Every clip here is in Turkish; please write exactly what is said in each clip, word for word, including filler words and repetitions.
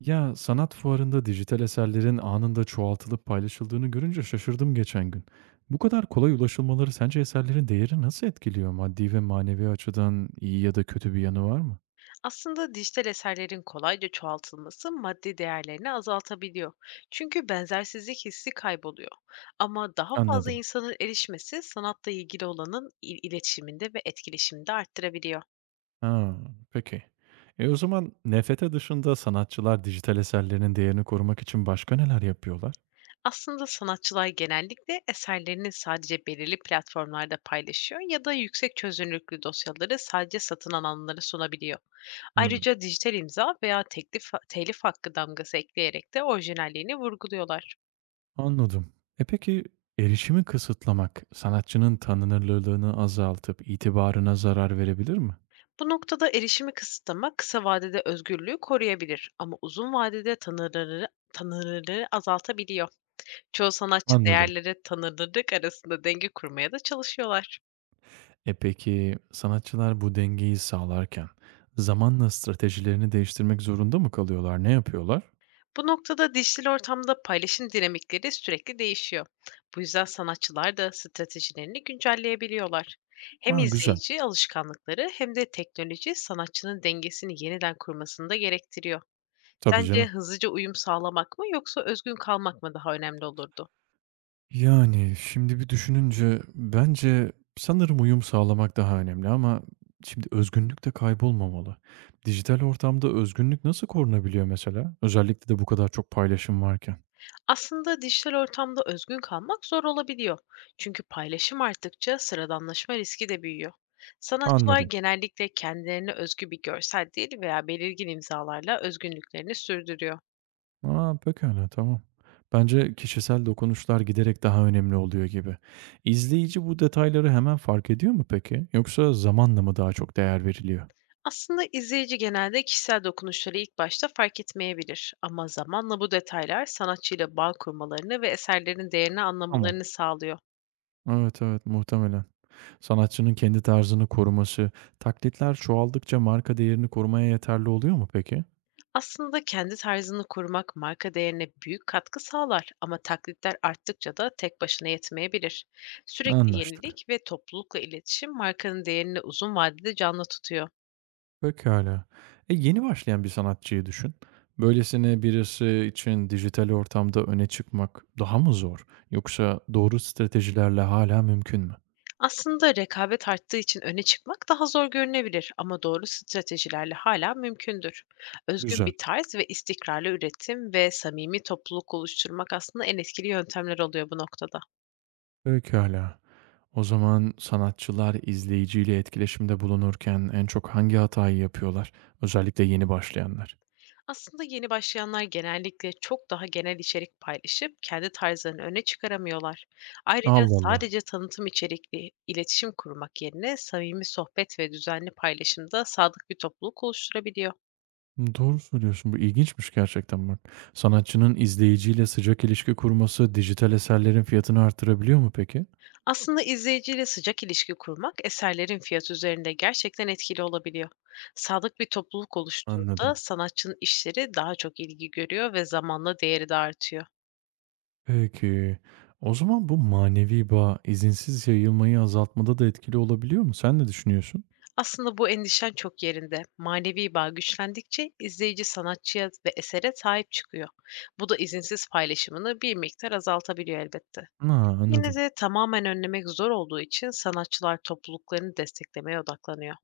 Ya sanat fuarında dijital eserlerin anında çoğaltılıp paylaşıldığını görünce şaşırdım geçen gün. Bu kadar kolay ulaşılmaları sence eserlerin değeri nasıl etkiliyor? Maddi ve manevi açıdan iyi ya da kötü bir yanı var mı? Aslında dijital eserlerin kolayca çoğaltılması maddi değerlerini azaltabiliyor. Çünkü benzersizlik hissi kayboluyor. Ama daha fazla Anladım. insanın erişmesi sanatla ilgili olanın il- iletişiminde ve etkileşiminde arttırabiliyor. Ha, peki. E o zaman N F T dışında sanatçılar dijital eserlerinin değerini korumak için başka neler yapıyorlar? Aslında sanatçılar genellikle eserlerini sadece belirli platformlarda paylaşıyor ya da yüksek çözünürlüklü dosyaları sadece satın alanlara sunabiliyor. Hmm, Ayrıca dijital imza veya teklif, telif hakkı damgası ekleyerek de orijinalliğini vurguluyorlar. anladım. E peki erişimi kısıtlamak sanatçının tanınırlığını azaltıp itibarına zarar verebilir mi? Bu noktada erişimi kısıtlamak kısa vadede özgürlüğü koruyabilir, ama uzun vadede tanırları tanırları azaltabiliyor. Çoğu sanatçı Anladım. değerleri tanırlık arasında denge kurmaya da çalışıyorlar. E peki, sanatçılar bu dengeyi sağlarken zamanla stratejilerini değiştirmek zorunda mı kalıyorlar? Ne yapıyorlar? Bu noktada dijital ortamda paylaşım dinamikleri sürekli değişiyor. Bu yüzden sanatçılar da stratejilerini güncelleyebiliyorlar. Hem Ha, güzel. izleyici alışkanlıkları hem de teknoloji sanatçının dengesini yeniden kurmasını da gerektiriyor. Tabii Sence canım. hızlıca uyum sağlamak mı yoksa özgün kalmak mı daha önemli olurdu? Yani şimdi bir düşününce bence sanırım uyum sağlamak daha önemli ama şimdi özgünlük de kaybolmamalı. Dijital ortamda özgünlük nasıl korunabiliyor mesela? Özellikle de bu kadar çok paylaşım varken. Aslında dijital ortamda özgün kalmak zor olabiliyor. Çünkü paylaşım arttıkça sıradanlaşma riski de büyüyor. Sanatçılar Anladım. genellikle kendilerine özgü bir görsel dil veya belirgin imzalarla özgünlüklerini sürdürüyor. A, pekâlâ, tamam. Bence kişisel dokunuşlar giderek daha önemli oluyor gibi. İzleyici bu detayları hemen fark ediyor mu peki? Yoksa zamanla mı daha çok değer veriliyor? Aslında izleyici genelde kişisel dokunuşları ilk başta fark etmeyebilir, ama zamanla bu detaylar sanatçıyla bağ kurmalarını ve eserlerin değerini Tamam. anlamalarını sağlıyor. Evet, evet, muhtemelen. Sanatçının kendi tarzını koruması, taklitler çoğaldıkça marka değerini korumaya yeterli oluyor mu peki? Aslında kendi tarzını korumak marka değerine büyük katkı sağlar, ama taklitler arttıkça da tek başına yetmeyebilir. Sürekli Anlaştık. yenilik ve toplulukla iletişim markanın değerini uzun vadede canlı tutuyor. Pekâlâ. E, yeni başlayan bir sanatçıyı düşün. Böylesine birisi için dijital ortamda öne çıkmak daha mı zor? Yoksa doğru stratejilerle hala mümkün mü? Aslında rekabet arttığı için öne çıkmak daha zor görünebilir, ama doğru stratejilerle hala mümkündür. Özgün Güzel. bir tarz ve istikrarlı üretim ve samimi topluluk oluşturmak aslında en etkili yöntemler oluyor bu noktada. Pekâlâ. O zaman sanatçılar izleyiciyle etkileşimde bulunurken en çok hangi hatayı yapıyorlar? Özellikle yeni başlayanlar. Aslında yeni başlayanlar genellikle çok daha genel içerik paylaşıp kendi tarzlarını öne çıkaramıyorlar. Ayrıca Allah Allah. sadece tanıtım içerikli iletişim kurmak yerine samimi sohbet ve düzenli paylaşımda sadık bir topluluk oluşturabiliyor. Doğru söylüyorsun. Bu ilginçmiş gerçekten bak. Sanatçının izleyiciyle sıcak ilişki kurması dijital eserlerin fiyatını artırabiliyor mu peki? Aslında izleyiciyle sıcak ilişki kurmak eserlerin fiyatı üzerinde gerçekten etkili olabiliyor. Sadık bir topluluk oluştuğunda Anladım. sanatçının işleri daha çok ilgi görüyor ve zamanla değeri de artıyor. Peki. O zaman bu manevi bağ izinsiz yayılmayı azaltmada da etkili olabiliyor mu? Sen ne düşünüyorsun? Aslında bu endişen çok yerinde. Manevi bağ güçlendikçe izleyici sanatçıya ve esere sahip çıkıyor. Bu da izinsiz paylaşımını bir miktar azaltabiliyor elbette. A, Yine anladım. de tamamen önlemek zor olduğu için sanatçılar topluluklarını desteklemeye odaklanıyor.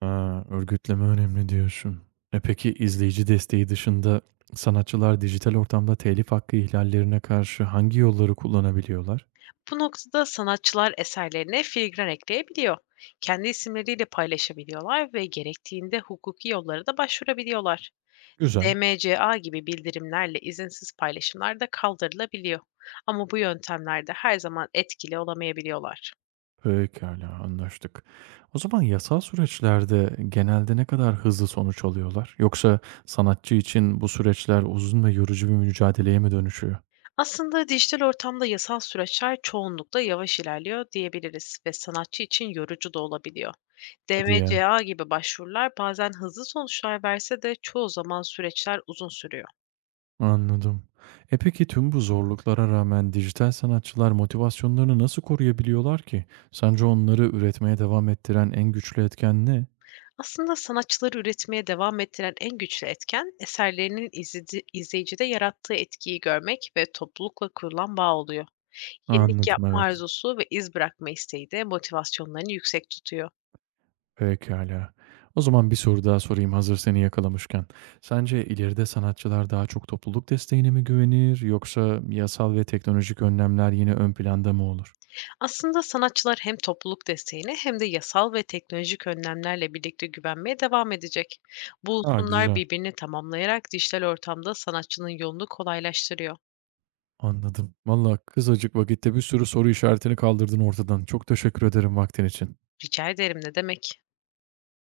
Ha, örgütleme önemli diyorsun. E peki izleyici desteği dışında sanatçılar dijital ortamda telif hakkı ihlallerine karşı hangi yolları kullanabiliyorlar? Bu noktada sanatçılar eserlerine filigran ekleyebiliyor. Kendi isimleriyle paylaşabiliyorlar ve gerektiğinde hukuki yollara da başvurabiliyorlar. Güzel. D M C A gibi bildirimlerle izinsiz paylaşımlar da kaldırılabiliyor. Ama bu yöntemlerde her zaman etkili olamayabiliyorlar. Pekala, anlaştık. O zaman yasal süreçlerde genelde ne kadar hızlı sonuç alıyorlar? Yoksa sanatçı için bu süreçler uzun ve yorucu bir mücadeleye mi dönüşüyor? Aslında dijital ortamda yasal süreçler çoğunlukla yavaş ilerliyor diyebiliriz, ve sanatçı için yorucu da olabiliyor. Hadi ya. D M C A gibi başvurular bazen hızlı sonuçlar verse de çoğu zaman süreçler uzun sürüyor. Anladım. E peki tüm bu zorluklara rağmen dijital sanatçılar motivasyonlarını nasıl koruyabiliyorlar ki? Sence onları üretmeye devam ettiren en güçlü etken ne? Aslında sanatçıları üretmeye devam ettiren en güçlü etken eserlerinin izledi- izleyicide yarattığı etkiyi görmek ve toplulukla kurulan bağ oluyor. Yenilik Anladım, yapma evet. arzusu ve iz bırakma isteği de motivasyonlarını yüksek tutuyor. Pekala. O zaman bir soru daha sorayım hazır seni yakalamışken. Sence ileride sanatçılar daha çok topluluk desteğine mi güvenir yoksa yasal ve teknolojik önlemler yine ön planda mı olur? Aslında sanatçılar hem topluluk desteğine hem de yasal ve teknolojik önlemlerle birlikte güvenmeye devam edecek. Bu Ha, unsurlar güzel. birbirini tamamlayarak dijital ortamda sanatçının yolunu kolaylaştırıyor. Anladım. Valla kısacık vakitte bir sürü soru işaretini kaldırdın ortadan. Çok teşekkür ederim vaktin için. Rica ederim, ne demek?